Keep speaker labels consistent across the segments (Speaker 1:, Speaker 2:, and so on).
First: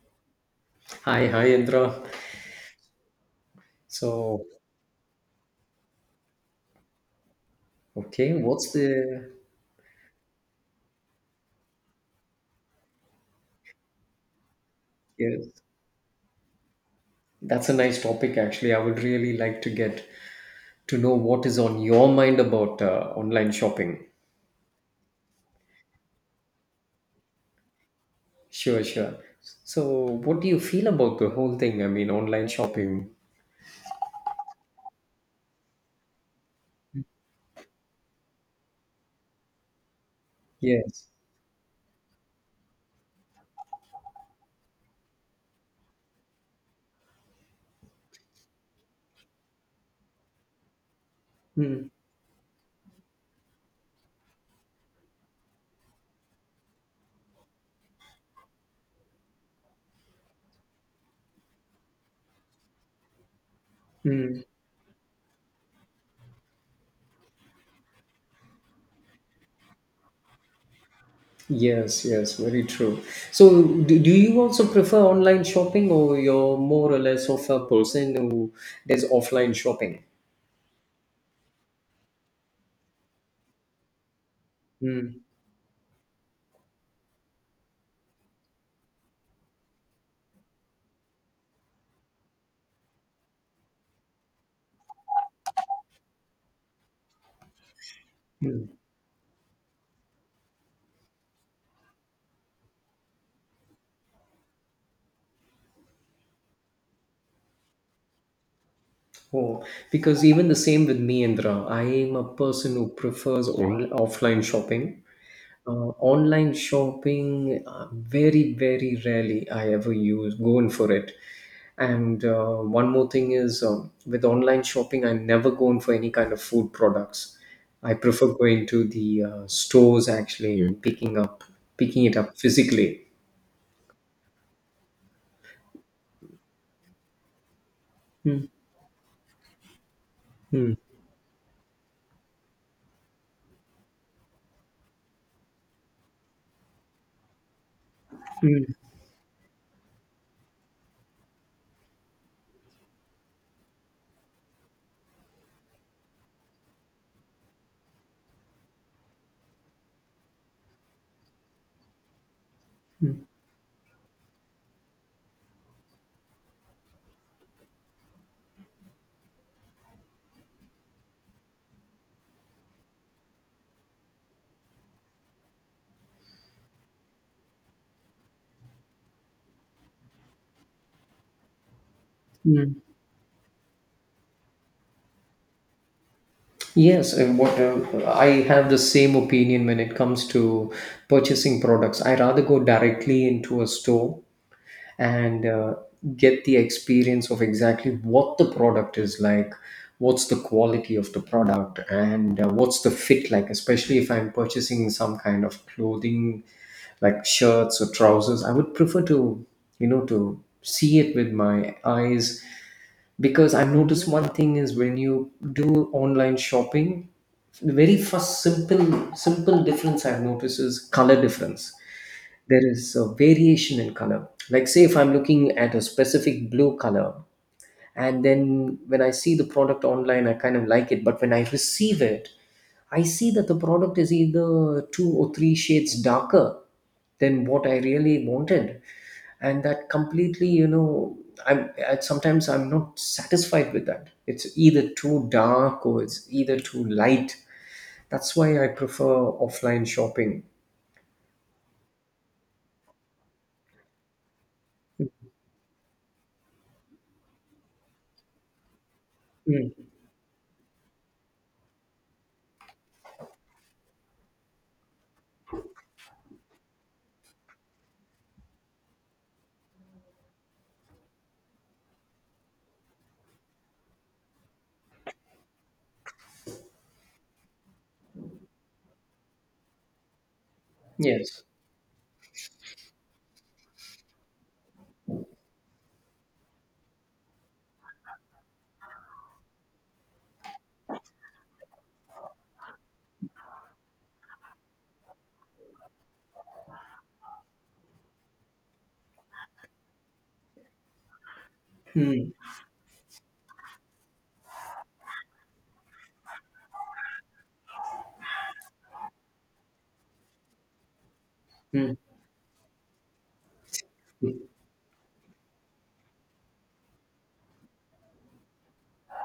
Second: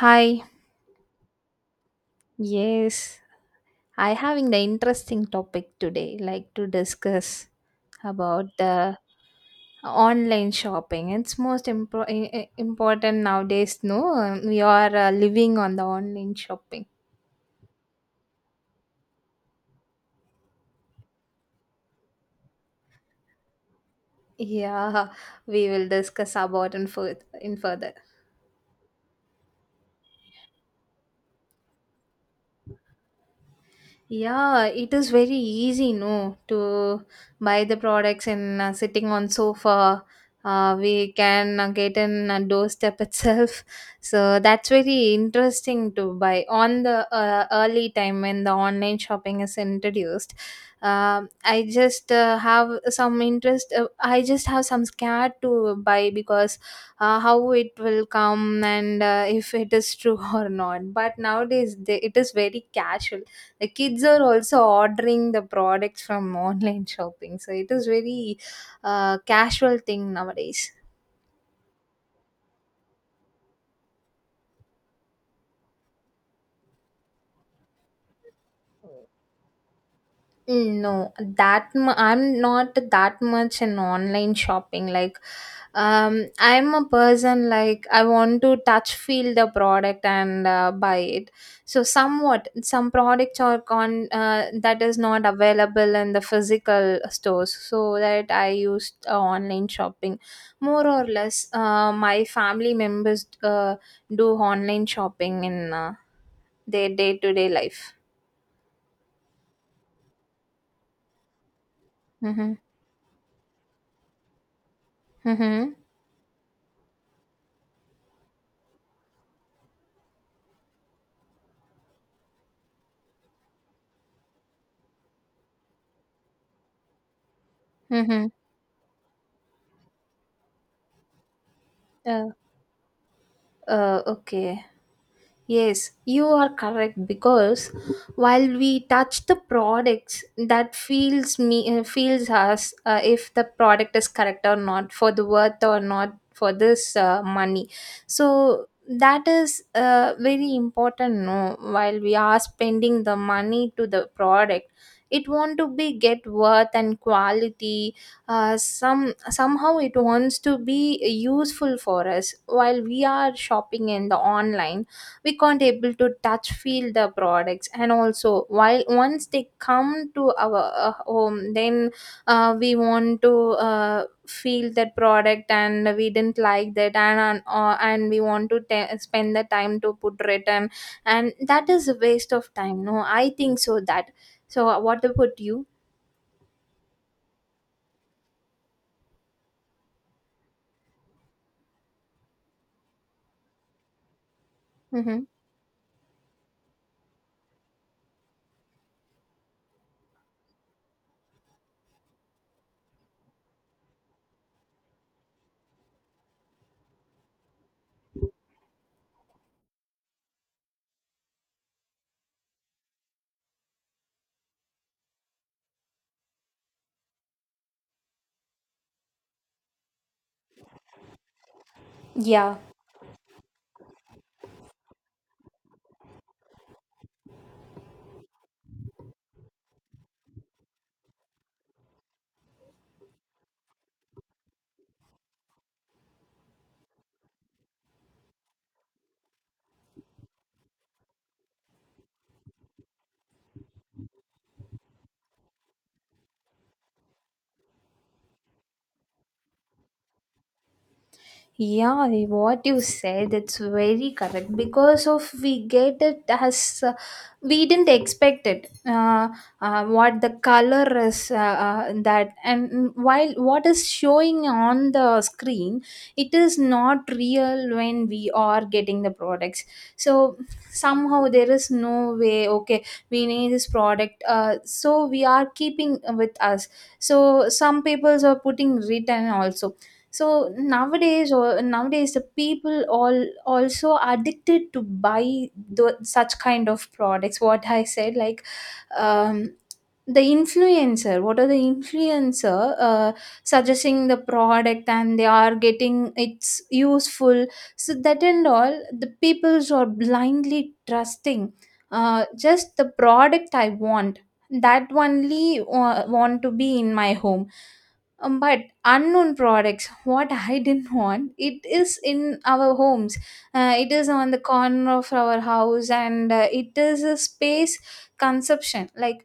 Speaker 1: Hi,
Speaker 2: Hi, hi, Indra.
Speaker 1: yes, I
Speaker 2: So,
Speaker 1: having the interesting topic today, like to discuss
Speaker 2: okay,
Speaker 1: about the online shopping. It's most important nowadays. No, We are living
Speaker 2: yes,
Speaker 1: on the online shopping.
Speaker 2: that's a nice topic actually. I would really like to get to know what is on your mind about online shopping.
Speaker 1: Yeah, we will discuss about in further.
Speaker 2: Sure, sure. So, what do you feel about the whole thing? I mean, online shopping.
Speaker 1: Yeah, it is very easy, no, to buy the products and sitting on sofa.
Speaker 2: Yes.
Speaker 1: We can get in a doorstep itself. So that's very interesting to buy on the early time when the online shopping is introduced. I
Speaker 2: Mm,
Speaker 1: just have some interest. I just have some scared to buy because how it will come and if it is true or not. But nowadays, it is very casual, the kids are
Speaker 2: mm.
Speaker 1: also ordering the products from online shopping, so it is very casual thing nowadays.
Speaker 2: Yes, yes, very true. So, do you also prefer online shopping or you're more or less of a person who does offline shopping?
Speaker 1: No, I'm not that much in online shopping. Like,
Speaker 2: Mm.
Speaker 1: I'm a person like I want to touch, feel the product and buy it. So somewhat, some products are con that is not available in the physical stores. So that I used online shopping, more or less. My family members do online shopping in their day to day life.
Speaker 2: Oh, because even the same with me, Indra. I am a
Speaker 1: Mm-hmm.
Speaker 2: person who prefers offline shopping.
Speaker 1: Mm-hmm.
Speaker 2: Online shopping, very, very rarely I ever use go in for it. And one more thing is with online shopping, I never go in for any kind of food products. I
Speaker 1: Mm-hmm.
Speaker 2: prefer going to the stores actually and picking it
Speaker 1: Uh,
Speaker 2: up physically.
Speaker 1: Okay. Yes, you are correct, because while
Speaker 2: Mm,
Speaker 1: we touch the products, that
Speaker 2: mm,
Speaker 1: feels us, if the product is correct or not, for the worth or not, for this money. So
Speaker 2: mm,
Speaker 1: that is very important. No, while we are spending the money to the product, it want to be get worth and quality. Somehow it wants to be useful for us. While we are shopping in the online, we can't able to touch feel the products, and also while once they come to our home, then we want to feel that product, and we didn't like that, and we want to spend the time to put return, and that is a waste of
Speaker 2: mm.
Speaker 1: time, no, I think. So that so what about you?
Speaker 2: Yes, what I have the same opinion when it comes to purchasing products. I rather go directly into a store
Speaker 1: Mm-hmm.
Speaker 2: and get the experience of exactly what the product is like, what's the quality of the product, and what's the fit like, especially if I'm purchasing some kind of clothing like shirts or trousers. I would prefer to see it with my eyes, because I've noticed one thing is when you do online shopping, the very first simple difference I've noticed is color difference.
Speaker 1: Yeah,
Speaker 2: There is a variation in color, like say if I'm looking at a specific blue color, and then when I see the product online I kind of like it, but when I receive it I see that the product is either two or three shades darker than what I really wanted. And that completely, sometimes I'm not satisfied with that. It's either too dark or it's either too light. That's why I prefer offline shopping.
Speaker 1: Yeah, what you said, it's very correct, because of we get it as we didn't expect it.
Speaker 2: Mm.
Speaker 1: What the color is, that, and while what is showing on the screen, it is not real when we are getting the products. So somehow there is no way. Okay, we need this product, so we are keeping with us. So some people are putting written also. So nowadays,
Speaker 2: Yes.
Speaker 1: the people all also addicted to buy such kind of products. What I said, like um, the influencer. What are the influencer suggesting the product, and they are getting it's useful. So that and all, the peoples are blindly trusting.
Speaker 2: Mm.
Speaker 1: Just the product I want. That only want to be in my home. But unknown products what I didn't want, it
Speaker 2: Mm.
Speaker 1: is in our homes, it is on the
Speaker 2: Mm.
Speaker 1: corner of our house, and it is a space consumption. Like,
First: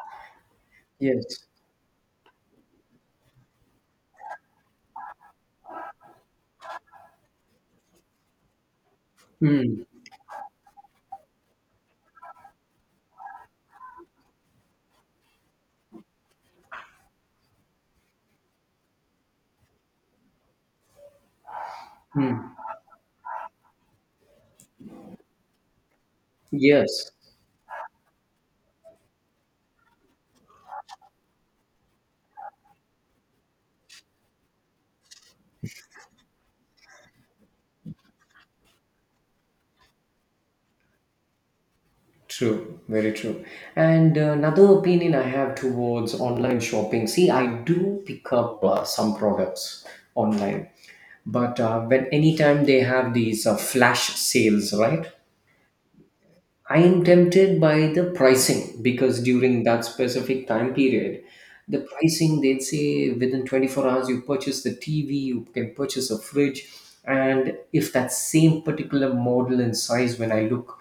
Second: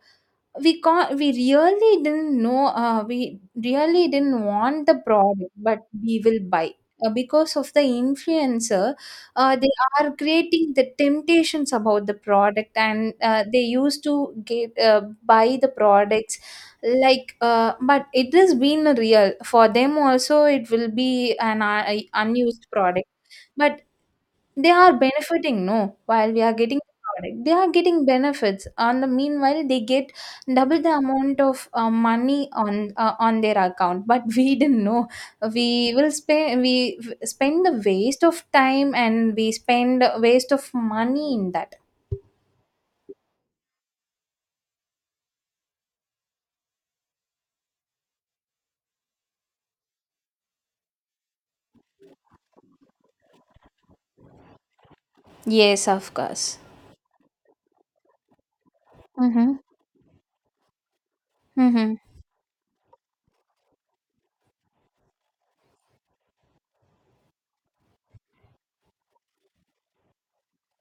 Speaker 1: we
Speaker 2: Yes.
Speaker 1: really didn't know, we really didn't want the product, but we will buy, because of the influencer, they
Speaker 2: Mm.
Speaker 1: are creating the temptations about the product, and they used to get buy the products like. But it has been a real, for them also it will be an
Speaker 2: Mm.
Speaker 1: unused product. But they are benefiting, no. While we are getting the
Speaker 2: Yes.
Speaker 1: product, they are getting benefits on the meanwhile. They get double the amount of money on, on their account, but we didn't know. We will spend, spend the waste of time, and we spend waste of money in that.
Speaker 2: True, very true. And another opinion I have towards online shopping. See, I do pick up some products online, but when anytime they have these flash sales, right?
Speaker 1: Yes, of course.
Speaker 2: I am tempted by the pricing, because
Speaker 1: Mm-hmm.
Speaker 2: during that specific time period, the
Speaker 1: Mm-hmm.
Speaker 2: pricing they'd say within 24 hours you purchase the TV, you can purchase a fridge, and if that same particular model and size, when I look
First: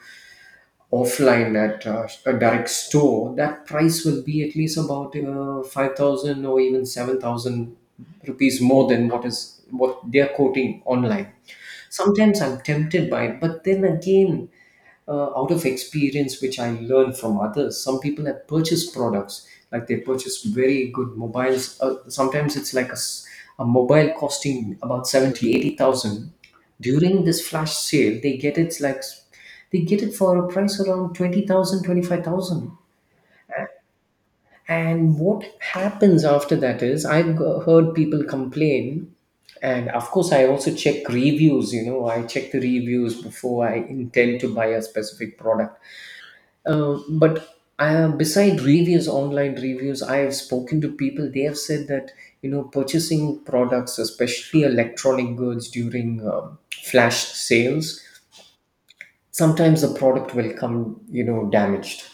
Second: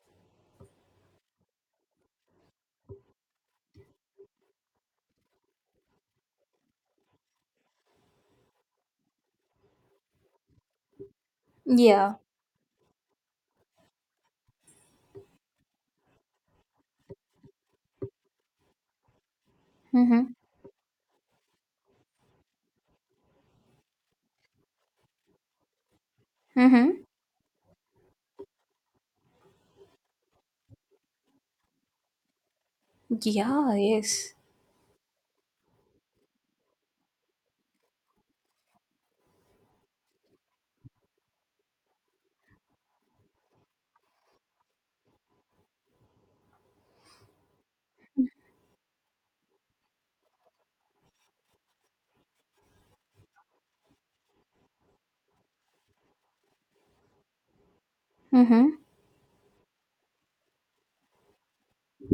Speaker 2: offline at a direct store, that price will be at least about 5,000 or even 7,000 rupees more than what is what they're quoting online.
Speaker 1: Yeah.
Speaker 2: Sometimes I'm tempted by it, but then again, out of experience which I learned from others, some people have purchased products like they
Speaker 1: Mm-hmm.
Speaker 2: purchase very good mobiles. Sometimes it's like a mobile costing about 70, 80,000.
Speaker 1: Mm-hmm.
Speaker 2: During this flash sale, they get it for a price around 20,000, 25,000.
Speaker 1: Yeah, yes.
Speaker 2: And what happens after that is I've heard people complain. And of course, I also check reviews. You know, I check the reviews before I intend to buy a specific product. But beside reviews, online reviews, I have spoken to people. They have said that purchasing products, especially electronic goods, during flash sales,
Speaker 1: Mm-hmm.
Speaker 2: sometimes the product will come damaged.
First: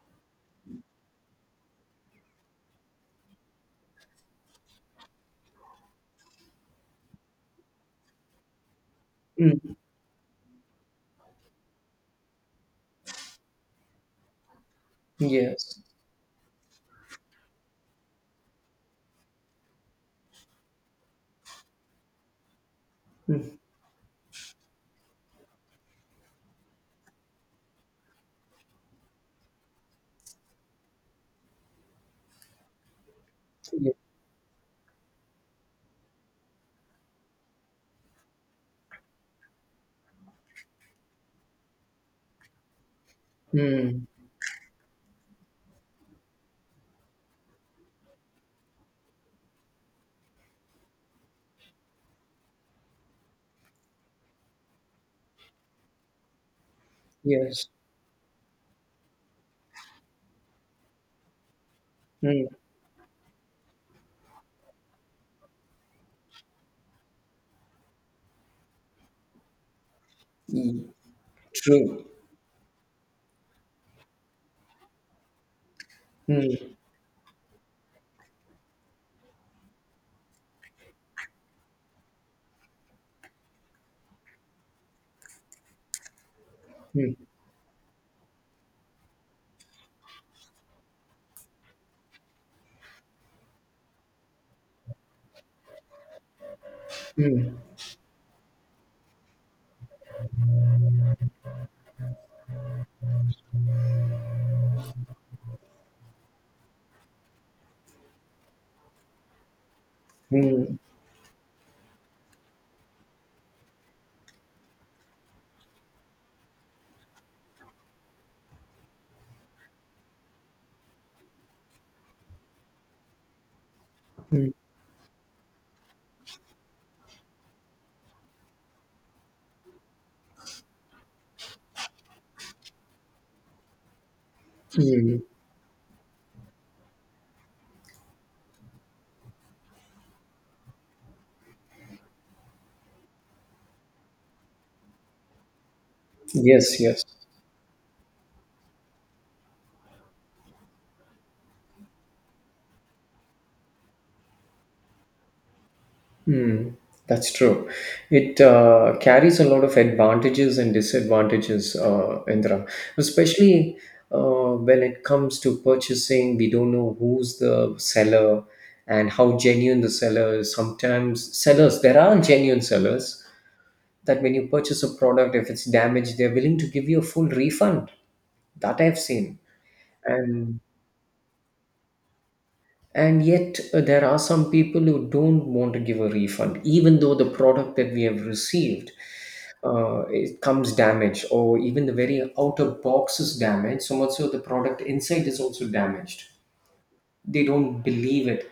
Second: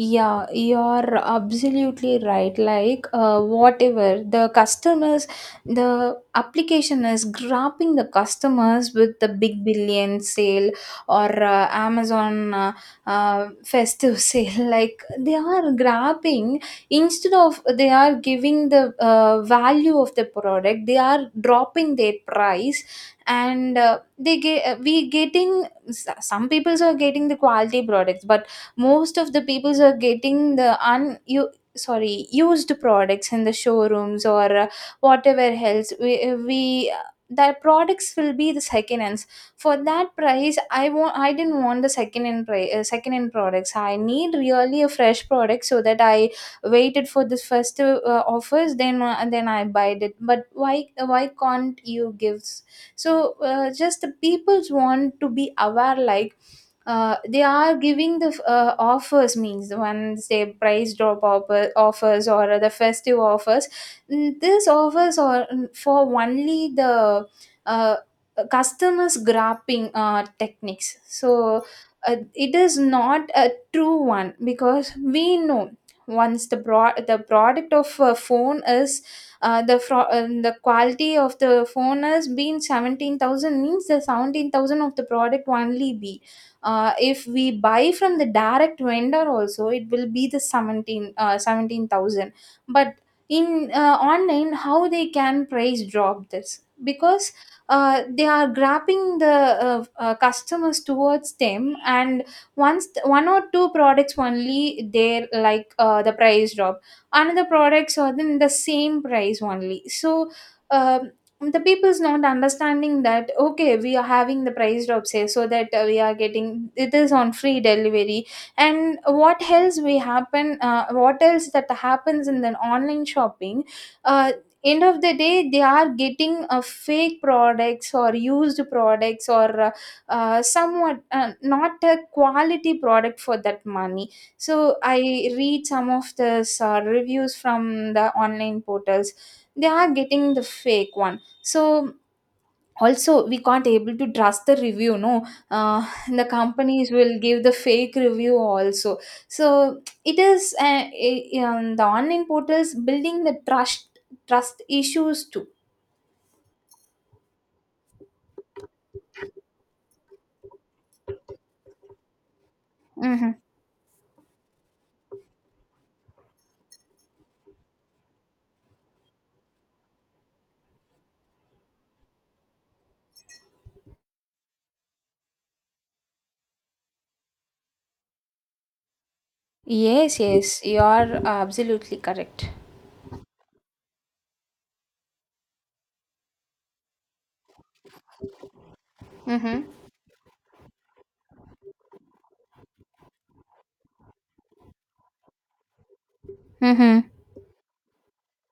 Speaker 1: Yeah, you're absolutely right. Like, whatever the customers, the application is grabbing the customers with the big billion sale, or Amazon, festive sale. Like, they are
Speaker 2: Yes.
Speaker 1: grabbing, instead of they are giving the value of the product, they are dropping their price.
Speaker 2: Mm.
Speaker 1: And they get, some people are getting the quality products, but most of the peoples are getting the un you sorry used products in the
Speaker 2: Ye-.
Speaker 1: showrooms, or whatever else we the products will be the second hands. For that price, I didn't want the second hand price, second hand products. I
Speaker 2: Mm.
Speaker 1: need really a fresh product, so that I waited for this first offers, then and then I buy it. But why can't you give? So, just the people's want to be aware, like they
Speaker 2: Yes.
Speaker 1: are giving the offers means, the ones they price drop offers,
Speaker 2: Mm.
Speaker 1: or the festive offers. These offers are, for only the uh, customers grabbing
Speaker 2: Mm.
Speaker 1: techniques. So
Speaker 2: True.
Speaker 1: it is not a true one, because we know, once
Speaker 2: Mm.
Speaker 1: the product of a phone is, the quality of the phone has been 17,000 means the 17,000 of the product only be. If
Speaker 2: Mm.
Speaker 1: we buy from the direct vendor also, it will be the 17 uh, 17,000. But in online, how they can price drop this? Because they are grabbing the, customers towards them. And once one or two products only they like the price drop, another products are then the same price only. So
Speaker 2: Mm.
Speaker 1: um, the people's not understanding that, okay, we are having the price drop sale, so that we are getting, it is on free delivery. And what else that happens in the online shopping? uh, End of the day they are getting fake products or used products, or somewhat not a quality product for that money. So I
Speaker 2: Mm.
Speaker 1: read some of the reviews from the online portals. They are getting the fake one. So also we can't able to trust the review, no. The
Speaker 2: Yes,
Speaker 1: companies
Speaker 2: yes.
Speaker 1: will give the fake review also. So it is the online portals building the trust issues too.
Speaker 2: Mm. That's true. It carries a lot of advantages and disadvantages, Indra,
Speaker 1: Mm-hmm.
Speaker 2: especially when it comes to purchasing. We don't know who's the seller and how genuine the seller is. Sometimes sellers, there are genuine sellers, that when you purchase a product, if it's damaged, they're willing to give you a full refund. That I've seen.
Speaker 1: Yes,
Speaker 2: And
Speaker 1: yes, you are absolutely correct.
Speaker 2: and yet there are some people who don't want to give a refund, even though the product that we have received
Speaker 1: Mm-hmm.
Speaker 2: it comes damaged, or even the very outer box is damaged. So much so the product inside is also damaged.
Speaker 1: Mm-hmm.
Speaker 2: They don't believe it,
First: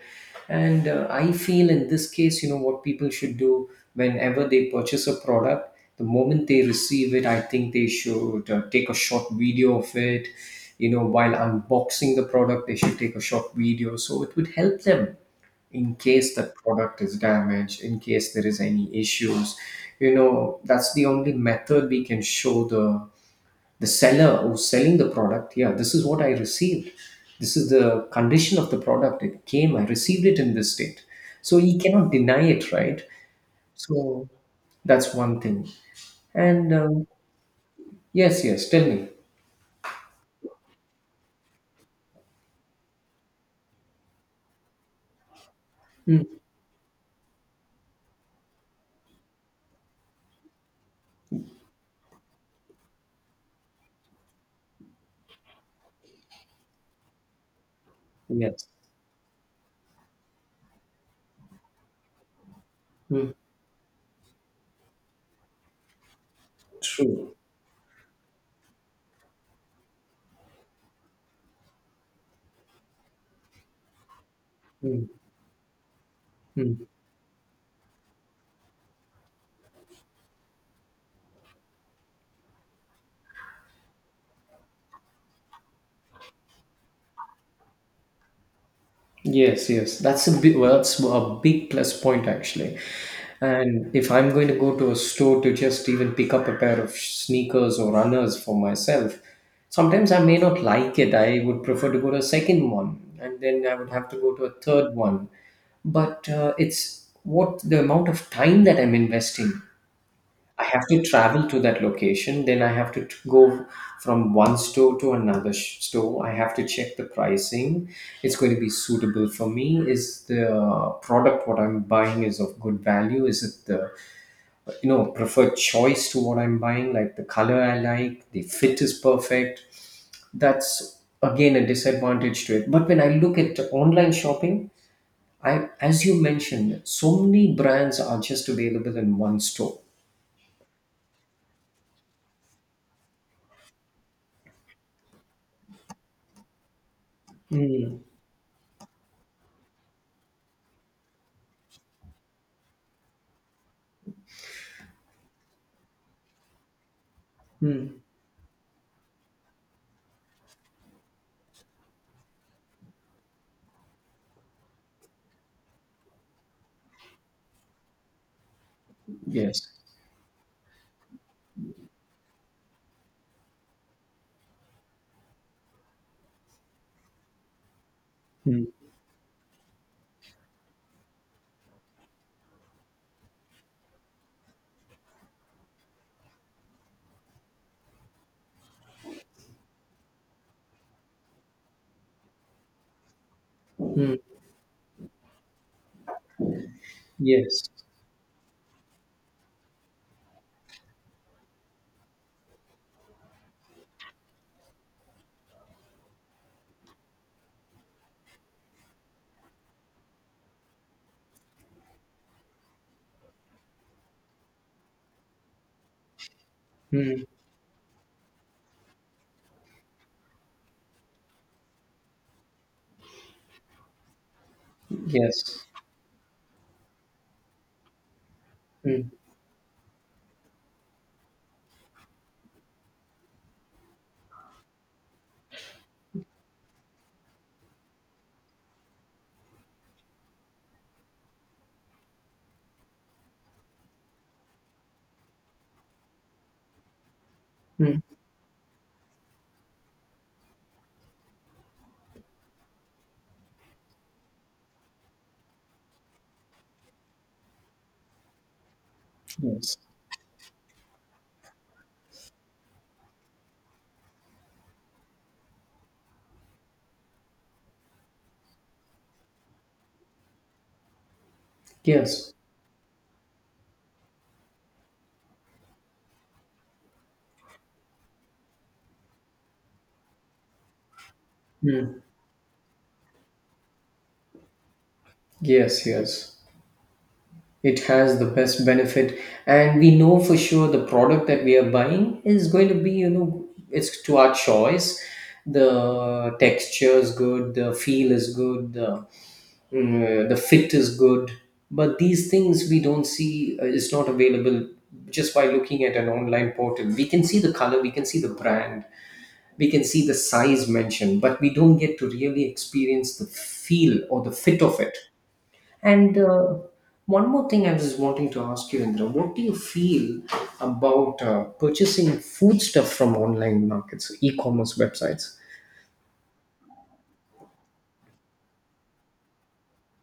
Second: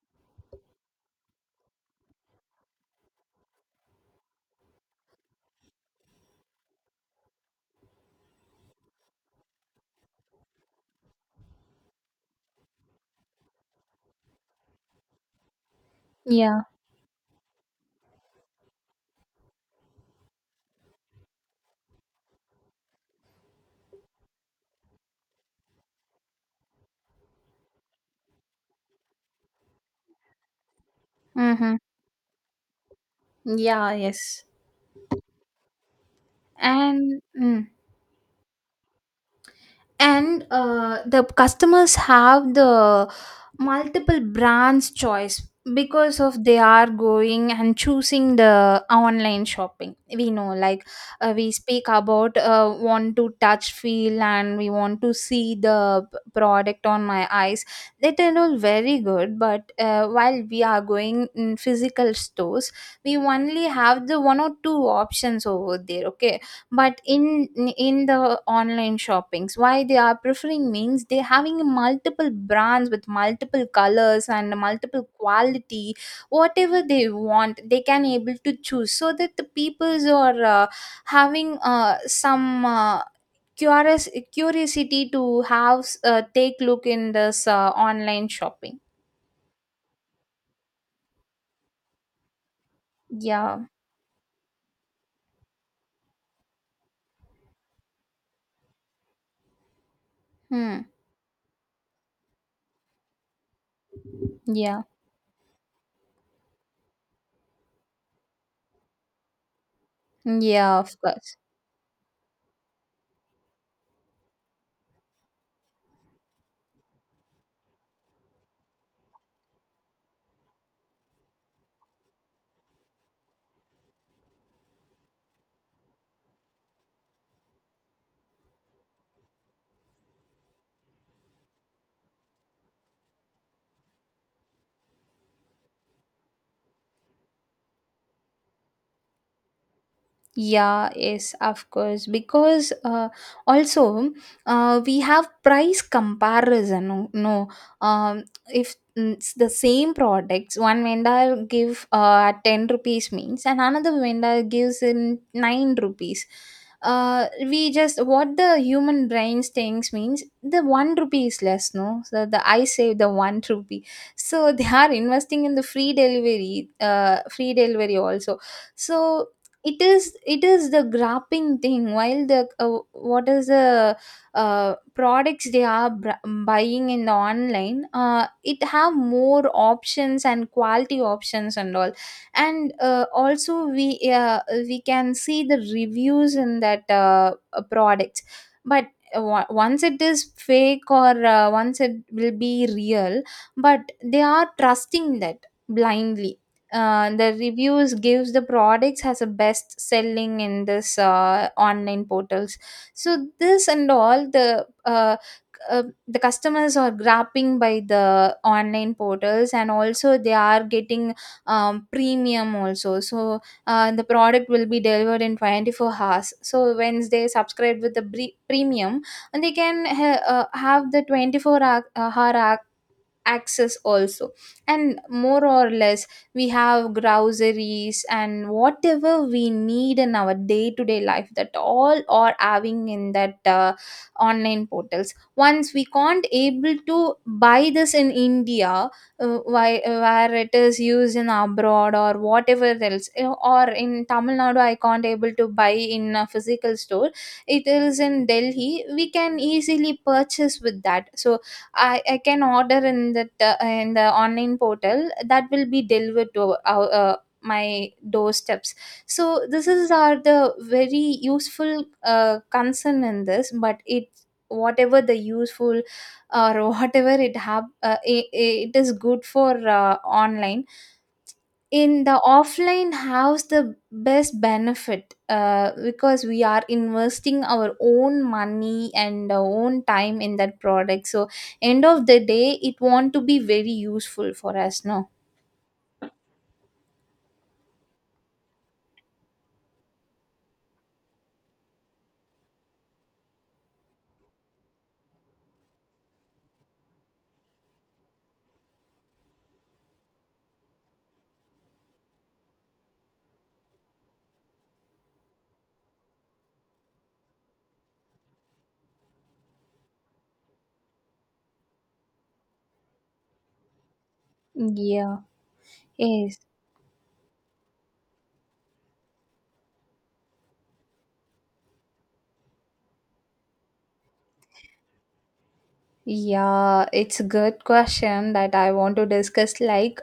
Speaker 2: and I feel in this case you know what people should do whenever they purchase a product. The moment they receive it, I think they should take a short video of it. While unboxing the product they should take a short video, so it would help them in case the
Speaker 1: Yeah.
Speaker 2: product is damaged, in case there is any issues. You know, that's the only method we can show the seller who's selling the product. Yeah, this is what I received, this is the condition of the product it came, I received it in this state, so
Speaker 1: Mm-hmm.
Speaker 2: he cannot deny it, right?
Speaker 1: Yeah,
Speaker 2: So
Speaker 1: yes.
Speaker 2: that's one thing, and
Speaker 1: And mm.
Speaker 2: yes, yes, tell me.
Speaker 1: And the customers have the multiple brands choice, because
Speaker 2: Mm,
Speaker 1: of they are going and choosing the online shopping. We know, like, we speak about want to touch feel and we want to see the product on my eyes. That are all
Speaker 2: yes.
Speaker 1: very good. But while we are going in physical stores, we
Speaker 2: Mm,
Speaker 1: only have the one or two options over there, okay. But
Speaker 2: true.
Speaker 1: in the online shoppings, why they are preferring means they having multiple brands with multiple colors and
Speaker 2: Mm,
Speaker 1: multiple quality. Whatever
Speaker 2: mm.
Speaker 1: they want, they can able to choose, so that the peoples are having some, curious curiosity to have take look in this online shopping.
Speaker 2: Yes, yes, that's a big plus point actually.
Speaker 1: Yeah.
Speaker 2: And if I'm going to go to a store to just even pick up a pair of sneakers or runners for myself, sometimes I may not
Speaker 1: Hmm.
Speaker 2: like it. I would prefer to go to a second one, and then I would have to go to a
Speaker 1: Yeah,
Speaker 2: third one. But it's what the amount of time that I'm investing. I
Speaker 1: yeah,
Speaker 2: have
Speaker 1: of
Speaker 2: to
Speaker 1: course.
Speaker 2: travel to that location, then I have to go from one store to another store. I have to check the pricing. It's going to be suitable for me. Is the product what I'm buying is of good value? Is it the preferred choice to what I'm buying? Like the color I like, the fit is perfect. That's again a disadvantage to it. But when I look at online shopping, I as you mentioned, so many brands are just available in one store.
Speaker 1: Yeah, yes, of course. Because also we have price comparison, no, no.
Speaker 2: Hmm.
Speaker 1: Um, if, it's the same products, one vendor give at 10 rupees means, and another vendor gives in 9 rupees. We
Speaker 2: Hmm.
Speaker 1: just what the human brain thinks means the 1 rupee is less. No, so the I save the one rupee. So they are investing in the free delivery also. So
Speaker 2: Yes.
Speaker 1: it is it is the grapping thing. While the, what is the products they are buying in the online, it
Speaker 2: Mm.
Speaker 1: have more options and quality options and all. And also we can see the reviews in that, products. But once it is fake, or once it will be real, but
Speaker 2: Mm.
Speaker 1: they are trusting that blindly. The
Speaker 2: Yes.
Speaker 1: reviews gives the products as a best selling in this online portals. So this and all, the customers are grabbing by the online portals, and also they are getting premium also. So the product will be delivered in 24 hours. So once
Speaker 2: Mm.
Speaker 1: they subscribe with the premium, and they can have the 24 hour access also. And more
Speaker 2: Yes.
Speaker 1: or less, we have groceries and
Speaker 2: Mm.
Speaker 1: whatever we need in our day to day life, that all are having in that online portals. Once we can't able to buy this in India, where it is used in abroad or whatever else, or in Tamil Nadu I can't able to buy in a physical store. It is
Speaker 2: Mm.
Speaker 1: in Delhi we can easily purchase with that. So I can order in the in the online portal that will be delivered to my doorsteps. So this
Speaker 2: Yes.
Speaker 1: is are the very useful concern in this, but it whatever the useful or whatever it have it is good for online in the
Speaker 2: Yes.
Speaker 1: offline house the best benefit, because we are investing our own money and our own time in that product, so end
Speaker 2: Mm.
Speaker 1: of the day it want to be very useful for us, no.
Speaker 2: Yes. Yes. It has the best benefit, and we know for sure the product that we are buying is going to be, it's to our choice. The texture is good. The feel is good. The fit is good, but these things we don't see, is not available. Just by looking at an online portal we can see the color, we can see the brand, we can see the size mentioned, but we don't get to really experience the feel or the fit of it.
Speaker 1: Yeah.
Speaker 2: And
Speaker 1: Yes.
Speaker 2: one more thing I was wanting to ask you, Indra, what do you feel about purchasing food stuff from online markets, so e-commerce websites?
Speaker 1: Yeah, it's a good question that I want to discuss. Like,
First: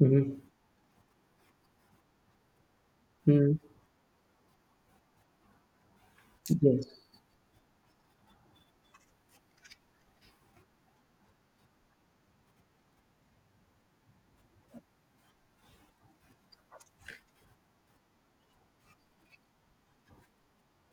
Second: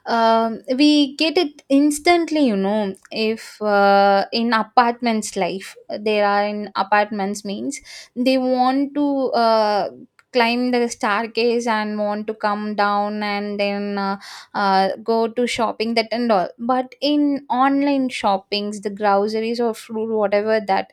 Speaker 2: Mm-hmm.
Speaker 1: we get it instantly,
Speaker 2: Mm.
Speaker 1: if in apartments life, there are in
Speaker 2: Yes.
Speaker 1: apartments means they want to climb the staircase and want to come down, and then go to shopping that and all. But in online shoppings, the groceries or fruit, whatever that,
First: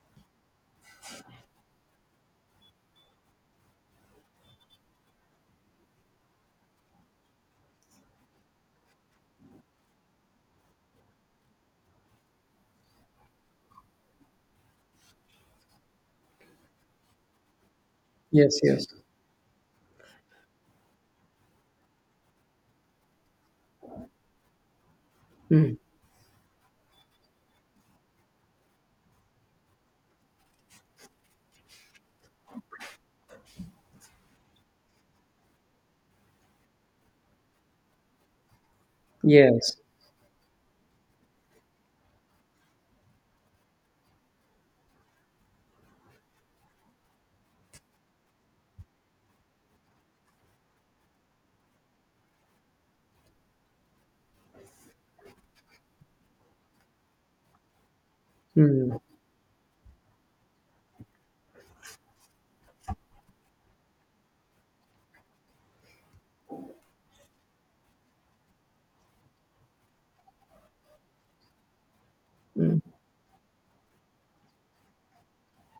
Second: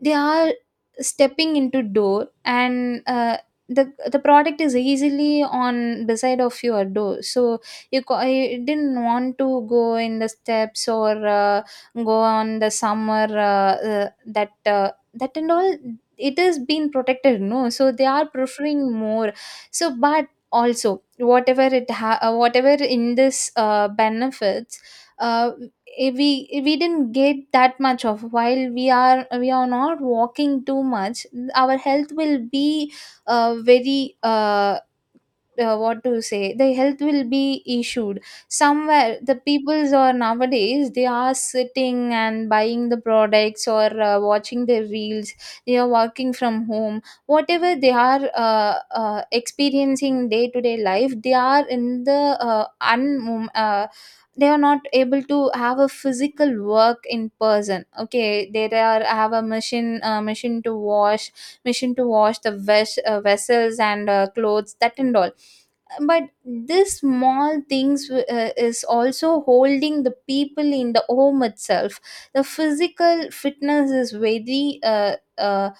Speaker 1: they are stepping into door, and the product is easily on beside of your door, so you, you didn't want to go in the steps or go on the summer that that and all, it is being protected, no, so they are
Speaker 2: Yes. Yes.
Speaker 1: preferring more. So but also whatever whatever in this benefits, uh,
Speaker 2: Mm.
Speaker 1: we didn't get that much of, while we are not walking too much, our health will be very what to say, the health will be issued somewhere. The
Speaker 2: Yes.
Speaker 1: peoples are nowadays, they are sitting and buying the products or watching their reels, they are working from home, whatever they are experiencing day to day life, they are in the uh, un um, uh, they are not able to have a physical work in person. Okay, they
Speaker 2: Mm.
Speaker 1: are have a machine machine to wash the vessels and clothes that and all, but this small things is also holding the people in the home itself. The physical fitness is very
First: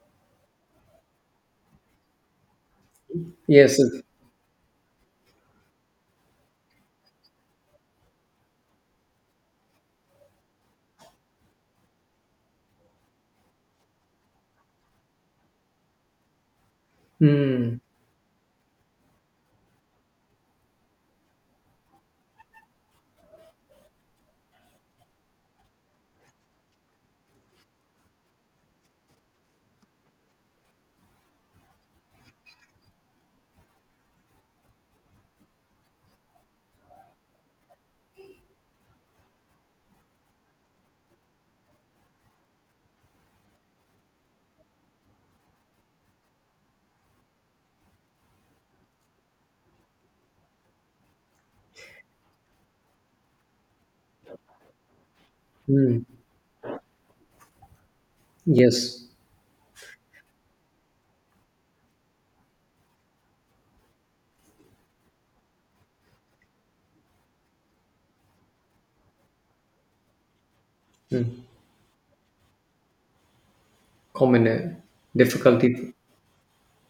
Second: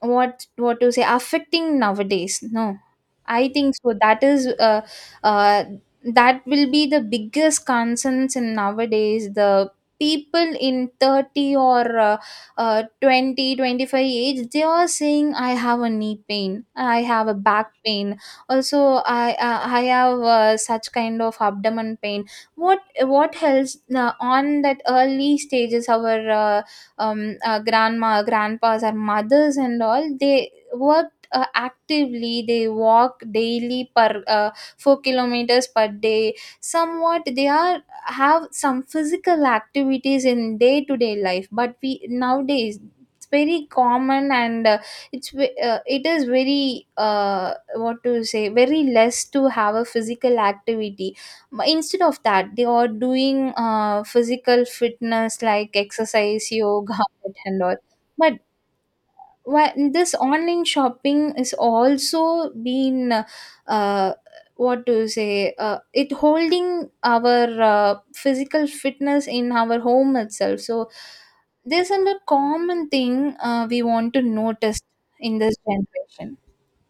Speaker 1: what to say, affecting nowadays, no. I think
Speaker 2: Yes.
Speaker 1: so,
Speaker 2: It-.
Speaker 1: that is uh, that will be the biggest concerns in nowadays. The people in 30 or 20 25 age, they are saying I have a knee pain, I have a back
Speaker 2: Mm.
Speaker 1: pain also. I have such kind of abdomen pain. what what helps on that early stages? Our grandma grandpas, our mothers and all, they worked actively, they walk daily per 4 kilometers per day. Somewhat they are have some physical activities in day to day life, but we nowadays it's very common, and it is very what to say, very less to have a physical activity. But instead of that, they are doing physical fitness like
Speaker 2: Mm.
Speaker 1: exercise, yoga and all. But
Speaker 2: Yes.
Speaker 1: why this online shopping is also been uh, what to say, it holding our physical fitness in our home itself. So
Speaker 2: Mm.
Speaker 1: there's a common thing we want to
Speaker 2: Common
Speaker 1: notice in this
Speaker 2: difficulty.
Speaker 1: generation.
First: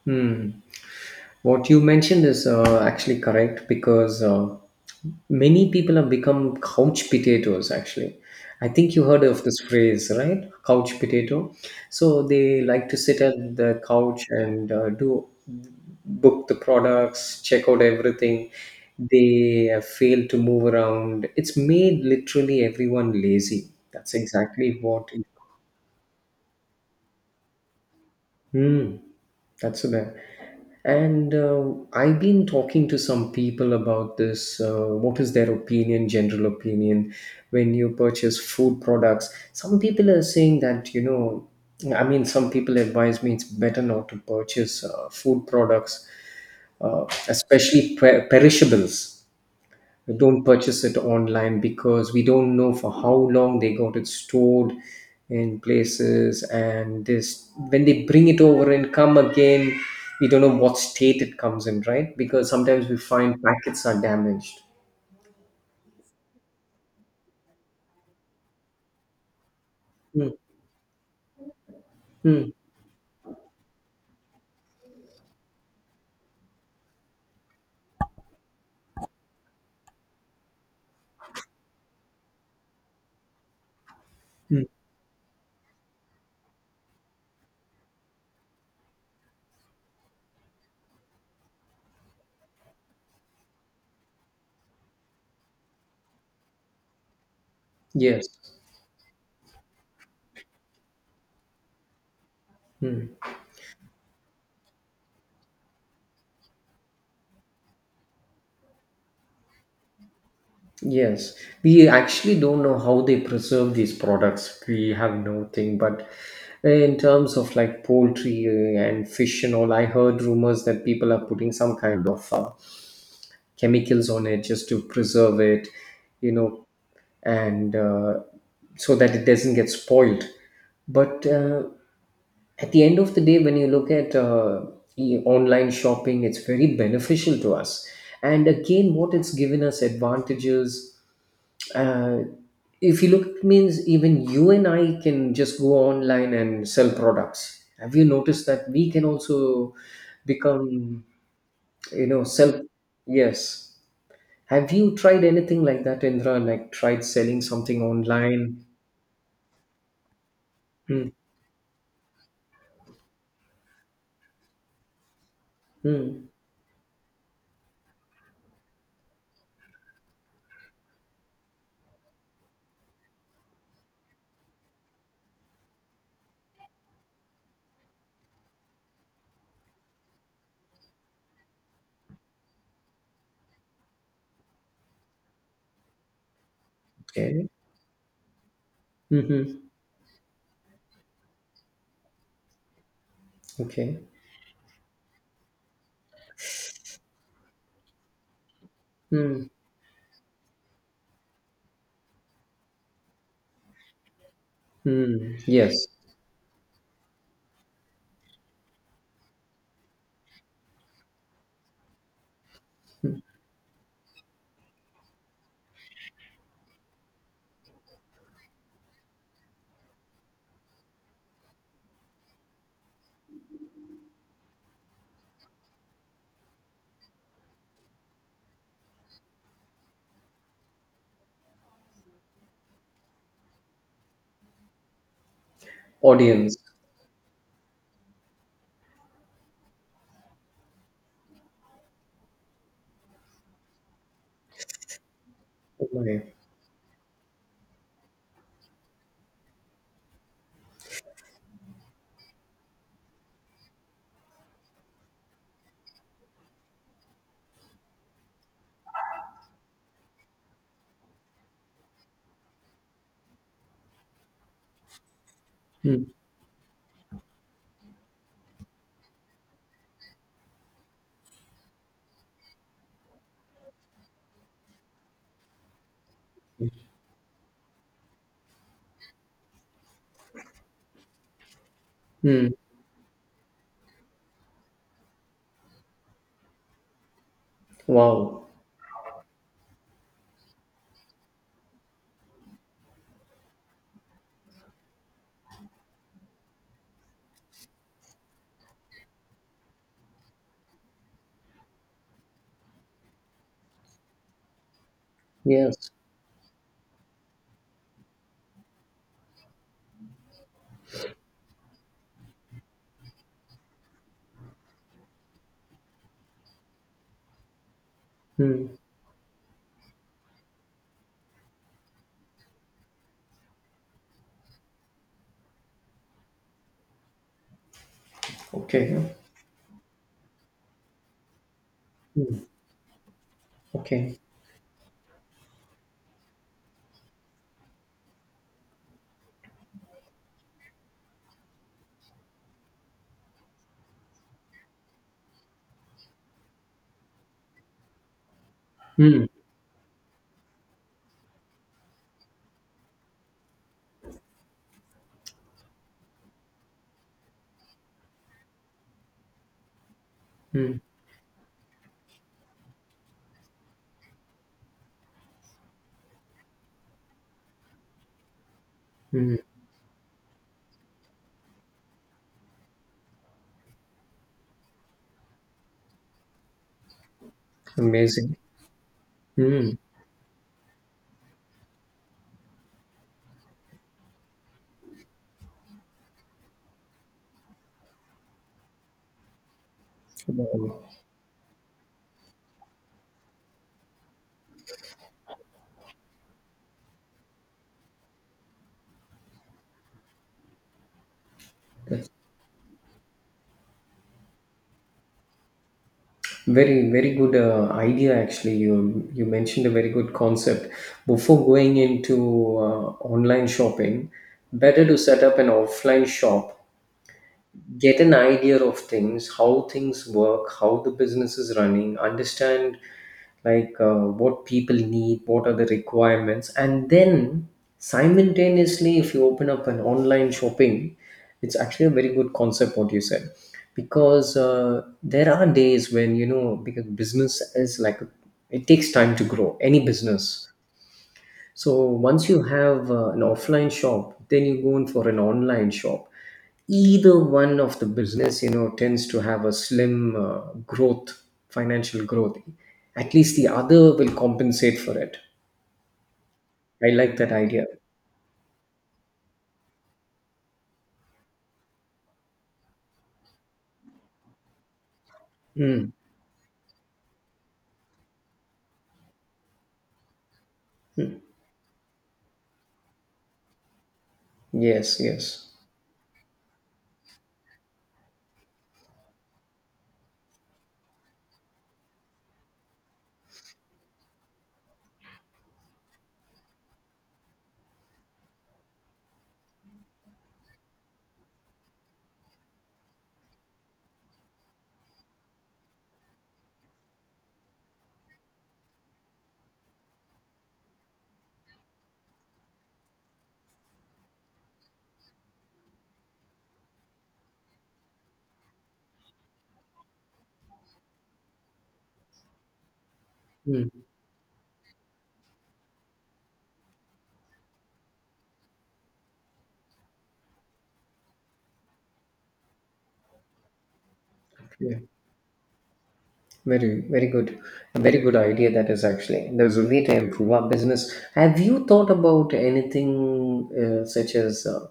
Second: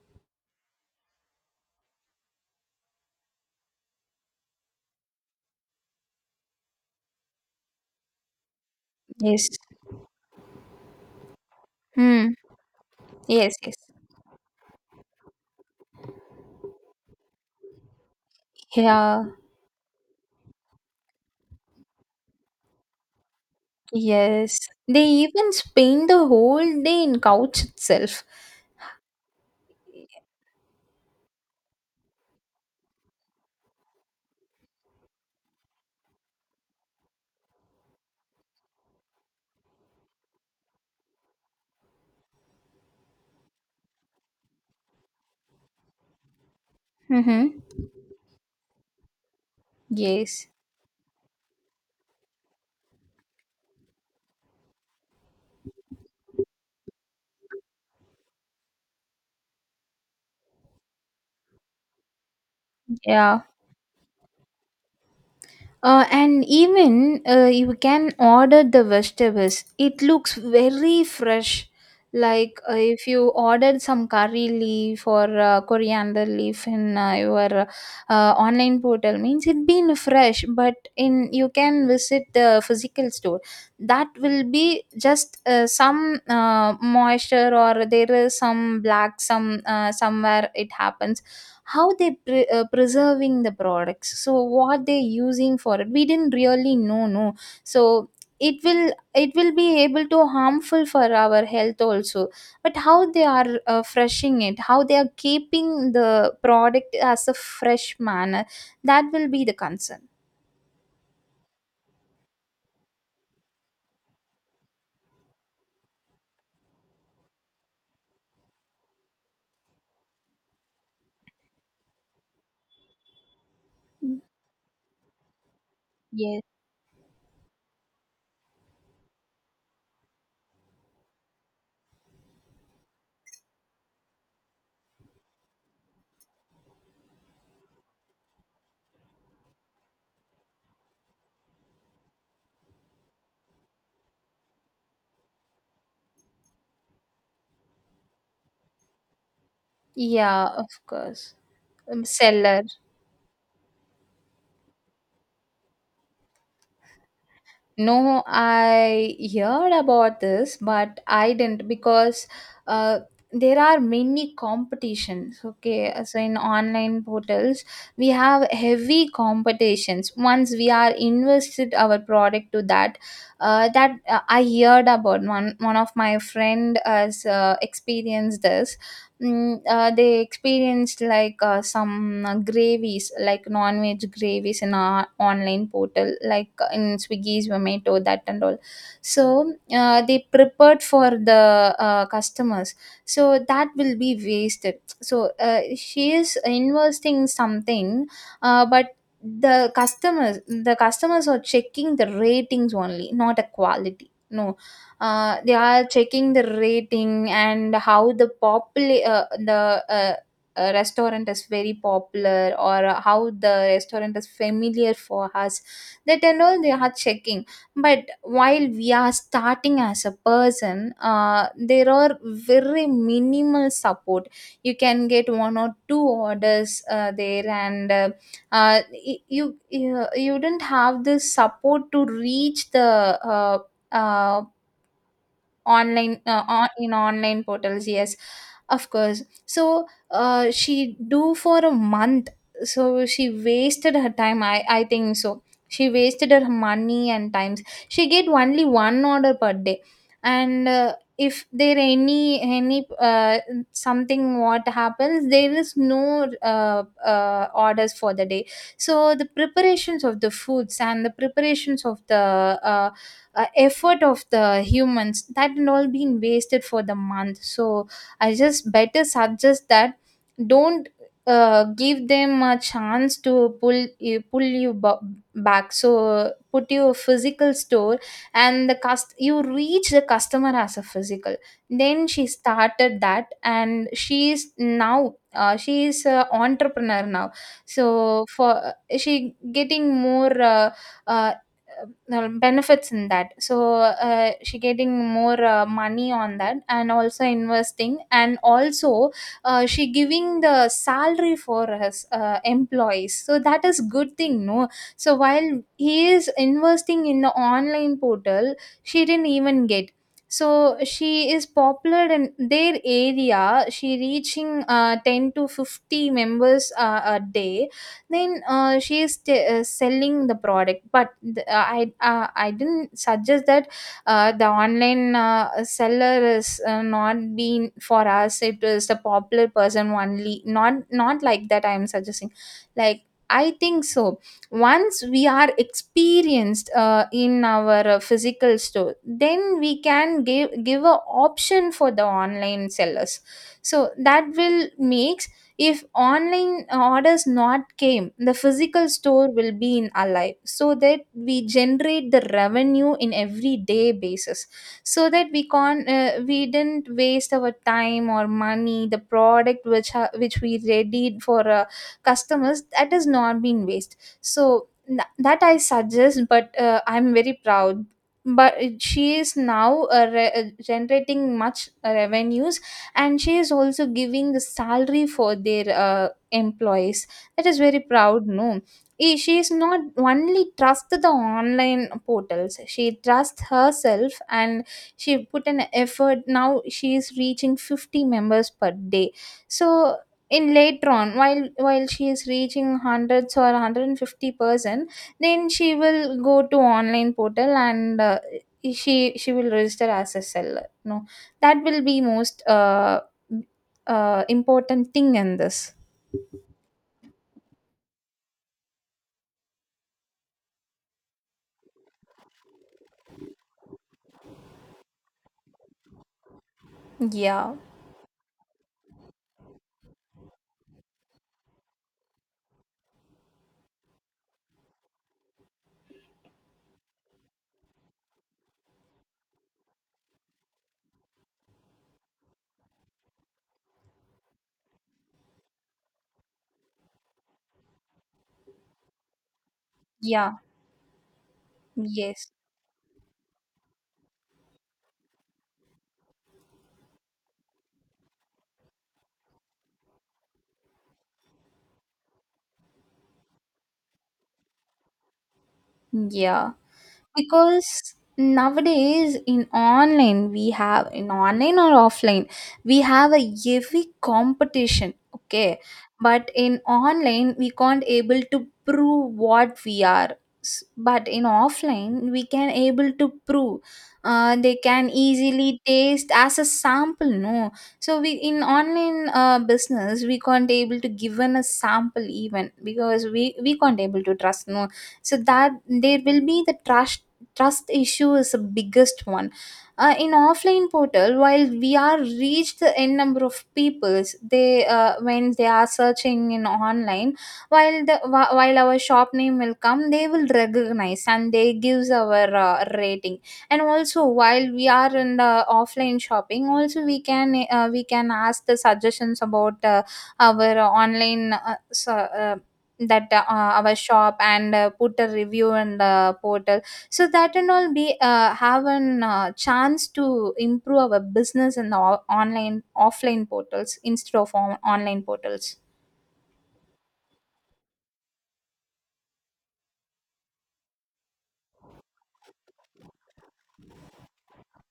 Speaker 2: Mm. What you mentioned is actually correct, because many people have become couch potatoes actually. I think you heard of
Speaker 1: Yes.
Speaker 2: this phrase, right? Couch potato. So
Speaker 1: Hmm.
Speaker 2: they like to sit
Speaker 1: Yes,
Speaker 2: at
Speaker 1: yes.
Speaker 2: the couch and do book the products, check out everything.
Speaker 1: Yeah.
Speaker 2: They fail to move around. It's made literally everyone lazy. That's
Speaker 1: Yes,
Speaker 2: exactly
Speaker 1: they
Speaker 2: what.
Speaker 1: even spend the whole day in couch itself.
Speaker 2: Hmm, that's so bad. And I've been talking to some people about this. What is their opinion, general opinion, when you purchase food products? Some people are saying that, I mean, some people advise me it's better not to purchase food products,
Speaker 1: Mm-hmm.
Speaker 2: especially perishables. Don't
Speaker 1: Yes,
Speaker 2: purchase it online because we don't know for how long they got it stored in places, and this, when they bring it over and come again we don't know what state it comes in, right? Because sometimes we
Speaker 1: yeah.
Speaker 2: find packets are damaged.
Speaker 1: And even you can order the vegetables, it
Speaker 2: Mm,
Speaker 1: looks very fresh.
Speaker 2: mm,
Speaker 1: Like if you ordered some curry leaf or coriander leaf in your online portal, means it been fresh. But in you can visit the physical store, that will
Speaker 2: mm.
Speaker 1: be just some moisture, or there is some black, some somewhere it happens. How they preserving the products, so what they using for it, we didn't really know, no. So
Speaker 2: Yes.
Speaker 1: it will, it will be able to harmful for our health also. But how
Speaker 2: Mm,
Speaker 1: they are freshing it, how they are keeping the product as a fresh manner, that will be the concern.
Speaker 2: yes. We actually don't know how they preserve these products. We have no thing. But in terms of like poultry and fish and all, I heard rumors that people are putting some kind of chemicals on it just to preserve it, you
Speaker 1: Yes.
Speaker 2: know, and so that it doesn't get spoiled. But at the end of the day, when you look at online shopping, it's very beneficial to us. And again, what it's given us advantages. Uh, if you look, it means even you and I can just go online and sell products. Have you noticed that we can also
Speaker 1: Yeah, of
Speaker 2: become,
Speaker 1: course.
Speaker 2: you know, self?
Speaker 1: Seller.
Speaker 2: Yes. Have you tried anything like that, Indra? Like tried selling something
Speaker 1: No,
Speaker 2: online?
Speaker 1: I heard about this, but
Speaker 2: Mm.
Speaker 1: I didn't, because uh, there are many competitions. Okay, so
Speaker 2: Mm.
Speaker 1: in online portals, we have heavy competitions. Once we are invested our product to that, I heard about one of my friend has experienced this. They experienced like some gravies, like non-veg gravies in our online portal, like in Swiggy's
Speaker 2: Okay.
Speaker 1: Zomato, that and all. So
Speaker 2: Mm-hmm.
Speaker 1: they prepared for the customers. So that will
Speaker 2: Okay.
Speaker 1: be wasted. So she is investing something, but
Speaker 2: Mm.
Speaker 1: the customers are checking the ratings only, not a quality. No,
Speaker 2: Mm.
Speaker 1: they are
Speaker 2: Yes.
Speaker 1: checking the rating and how the restaurant is very popular, or
Speaker 2: Mm.
Speaker 1: how the restaurant is familiar for us, that and all they are checking. But while we are starting as a person, there are very minimal support. You can get one or two orders there, and uh, you don't have the support to reach the uh, online
Speaker 2: Audience.
Speaker 1: in online portals. Yes, of course. So she do for a month, so she wasted her time, I think so. She wasted
Speaker 2: Okay.
Speaker 1: her money and times. She get only one order per day, and if there any something what happens, there is no orders for the day. So the preparations of the foods, and the preparations of the effort of the humans, that and all
Speaker 2: Mm.
Speaker 1: being wasted for the month. So I just better suggest that, don't give them a chance to pull you back. So put your physical store, and the you reach the customer as a physical. Then she
Speaker 2: Mm.
Speaker 1: started that, and she is now, she is an entrepreneur now. So
Speaker 2: Wow.
Speaker 1: for, she getting more uh, benefits in that. So she getting more money on that, and also investing, and also she giving the salary for his employees, so that is good thing, no. So while
Speaker 2: Yes.
Speaker 1: he is investing in the online portal, she didn't even get. So she is popular in their area, she reaching 10 to 50 members a day. Then
Speaker 2: Mm.
Speaker 1: selling the product. But the, I didn't suggest that the online seller is not being for us, it is the
Speaker 2: Okay.
Speaker 1: popular person only, not like that I am suggesting.
Speaker 2: Mm.
Speaker 1: Like, I think so,
Speaker 2: Okay.
Speaker 1: once we are experienced in our physical store, then we can give a option for the online sellers. So that will make, if online orders not came, the physical store
Speaker 2: Mm.
Speaker 1: will be in alive, so that we generate the revenue in everyday basis. So that we can, we didn't waste our time or money, the product which which we
Speaker 2: Mm.
Speaker 1: readied for customers, that has not been waste. So that I suggest. But I'm very proud. But she is
Speaker 2: Mm.
Speaker 1: now, generating much revenues, and she is also giving the salary for their employees. That is very proud,
Speaker 2: Amazing.
Speaker 1: no. She is
Speaker 2: Mm.
Speaker 1: not only trust the online portals, she trusts herself, and she put an effort. Now she is reaching 50 members per day, so in
Speaker 2: Wow.
Speaker 1: later on, while she is reaching hundreds or 150%, then she will go to online portal, and she will register as a seller, no. That will be most important thing in this.
Speaker 2: Very, very good idea. Actually, you mentioned a very good concept. Before going into online shopping, better to set up an offline shop,
Speaker 1: Yeah.
Speaker 2: get an idea of things, how things work, how the business is running, understand, like what people need, what are the requirements, and then simultaneously if you open up an online shopping, it's actually a very good concept what you said. Because there are days when, because business is like, it takes time to grow any
Speaker 1: Yeah,
Speaker 2: business, so once
Speaker 1: yes,
Speaker 2: you have an offline shop, then you go in for an online shop. Either one of the business, tends to have a slim growth, financial growth. At least the other will compensate for it.
Speaker 1: yeah.
Speaker 2: I like that idea.
Speaker 1: Because nowadays in online we have, in online or offline, we have a heavy competition, okay.
Speaker 2: Mm.
Speaker 1: But in online we can't able to prove what we are. But
Speaker 2: Mm.
Speaker 1: in offline we can able to prove, they can
Speaker 2: Yes, yes.
Speaker 1: easily taste as a sample, no. So we in online business, we can't able to given a sample even, because we can't able to trust, no. So that, there will be the trust trust issue is the biggest one. In offline portal, while we are reached the n number of peoples, they when they are searching in online, while the while our shop name will come, they will recognize and they gives our rating. And also while we are in the offline shopping also, we can ask the suggestions about our online so, that our
Speaker 2: Mm.
Speaker 1: shop, and put a review in the portal. So that and all be have an chance to improve our business in the online offline portals instead of
Speaker 2: Yeah.
Speaker 1: online portals.
Speaker 2: Very, very good. A very good idea that is actually. There's a way to improve our business. Have you thought about anything such as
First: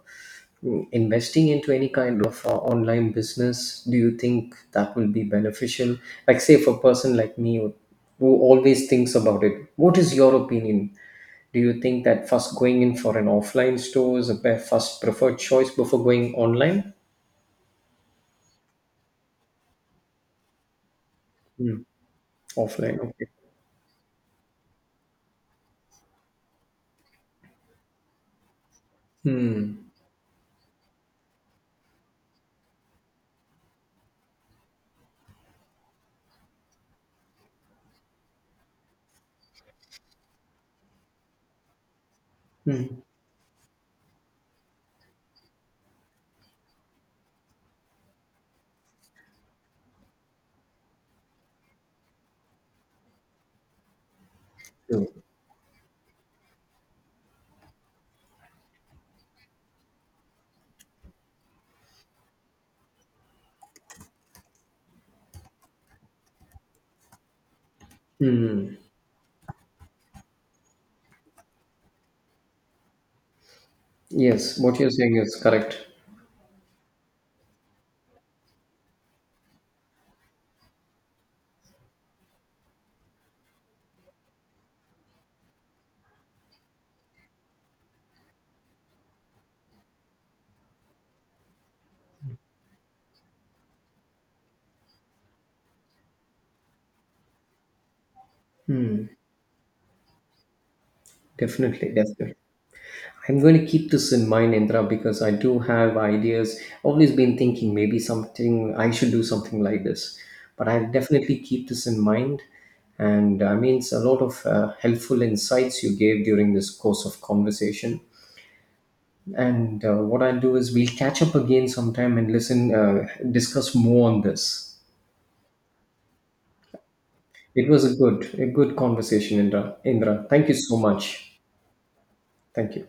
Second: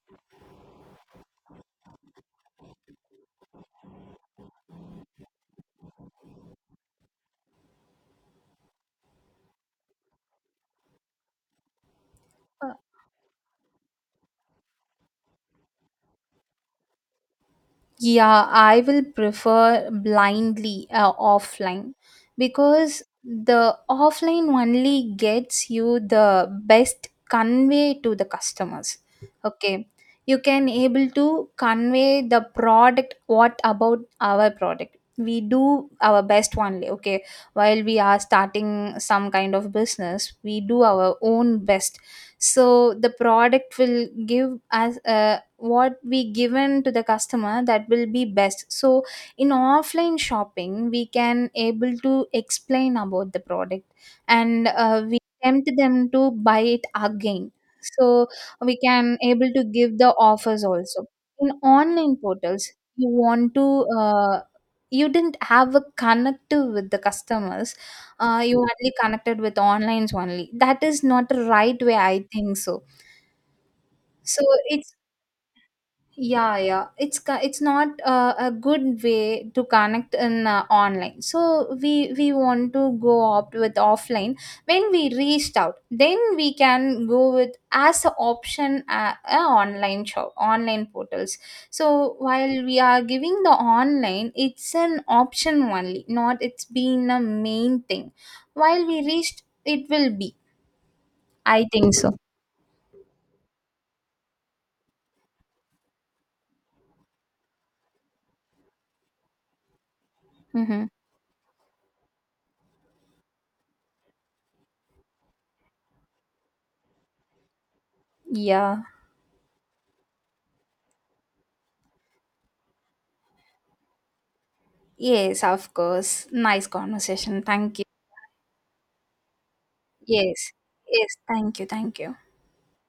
Speaker 2: investing into any kind of online business? Do you think that will be beneficial? Like, say, for a person like me who always thinks about it, what is your opinion? Do you think that first going in for an offline store is a first preferred choice before going online?
Speaker 1: Yeah, I will prefer blindly
Speaker 2: Hmm.
Speaker 1: offline,
Speaker 2: Offline,
Speaker 1: because
Speaker 2: okay.
Speaker 1: the offline only gets you the best convey to the customers. Okay,
Speaker 2: Hmm.
Speaker 1: you can able to convey the product. What about our product? We do our best only. Okay, while we are starting some kind of business, we do our own best. So the product will give us a, what we given to the customer, that will be best. So in offline shopping, we can able to explain about the product, and
Speaker 2: Hmm.
Speaker 1: we tempt them to buy it again, so we can able to give the offers also. In online portals, you want to, you didn't have a connective with the customers. You only connected with onlines only, that is not the right way, I think so. So
Speaker 2: Yes, what you're
Speaker 1: it's,
Speaker 2: saying is correct.
Speaker 1: yeah, yeah, it's, it's not a good way to connect in online. So we want to go opt with offline. When we reached out, then we can go with as an option, a online shop, online portals. So while we are giving the online, it's an option only, not it's been a main thing. While we reached, it will be, I
Speaker 2: Definitely,
Speaker 1: think so.
Speaker 2: definitely. I'm going to keep this in mind, Indra, because I do have ideas. Always been thinking maybe something I should do something like this, but
Speaker 1: Mm-hmm.
Speaker 2: I'll definitely keep this in mind. And I mean, it's a lot of helpful insights you gave during this course of conversation.
Speaker 1: Yeah.
Speaker 2: And what I'll do is we'll catch up again sometime and listen, discuss more on this.
Speaker 1: Yes, of course. Nice conversation,
Speaker 2: It
Speaker 1: thank
Speaker 2: was
Speaker 1: you.
Speaker 2: a good conversation, Indra. Indra, thank
Speaker 1: Yes.
Speaker 2: you so
Speaker 1: Yes.
Speaker 2: much.
Speaker 1: Thank you. Thank you.
Speaker 2: Thank you.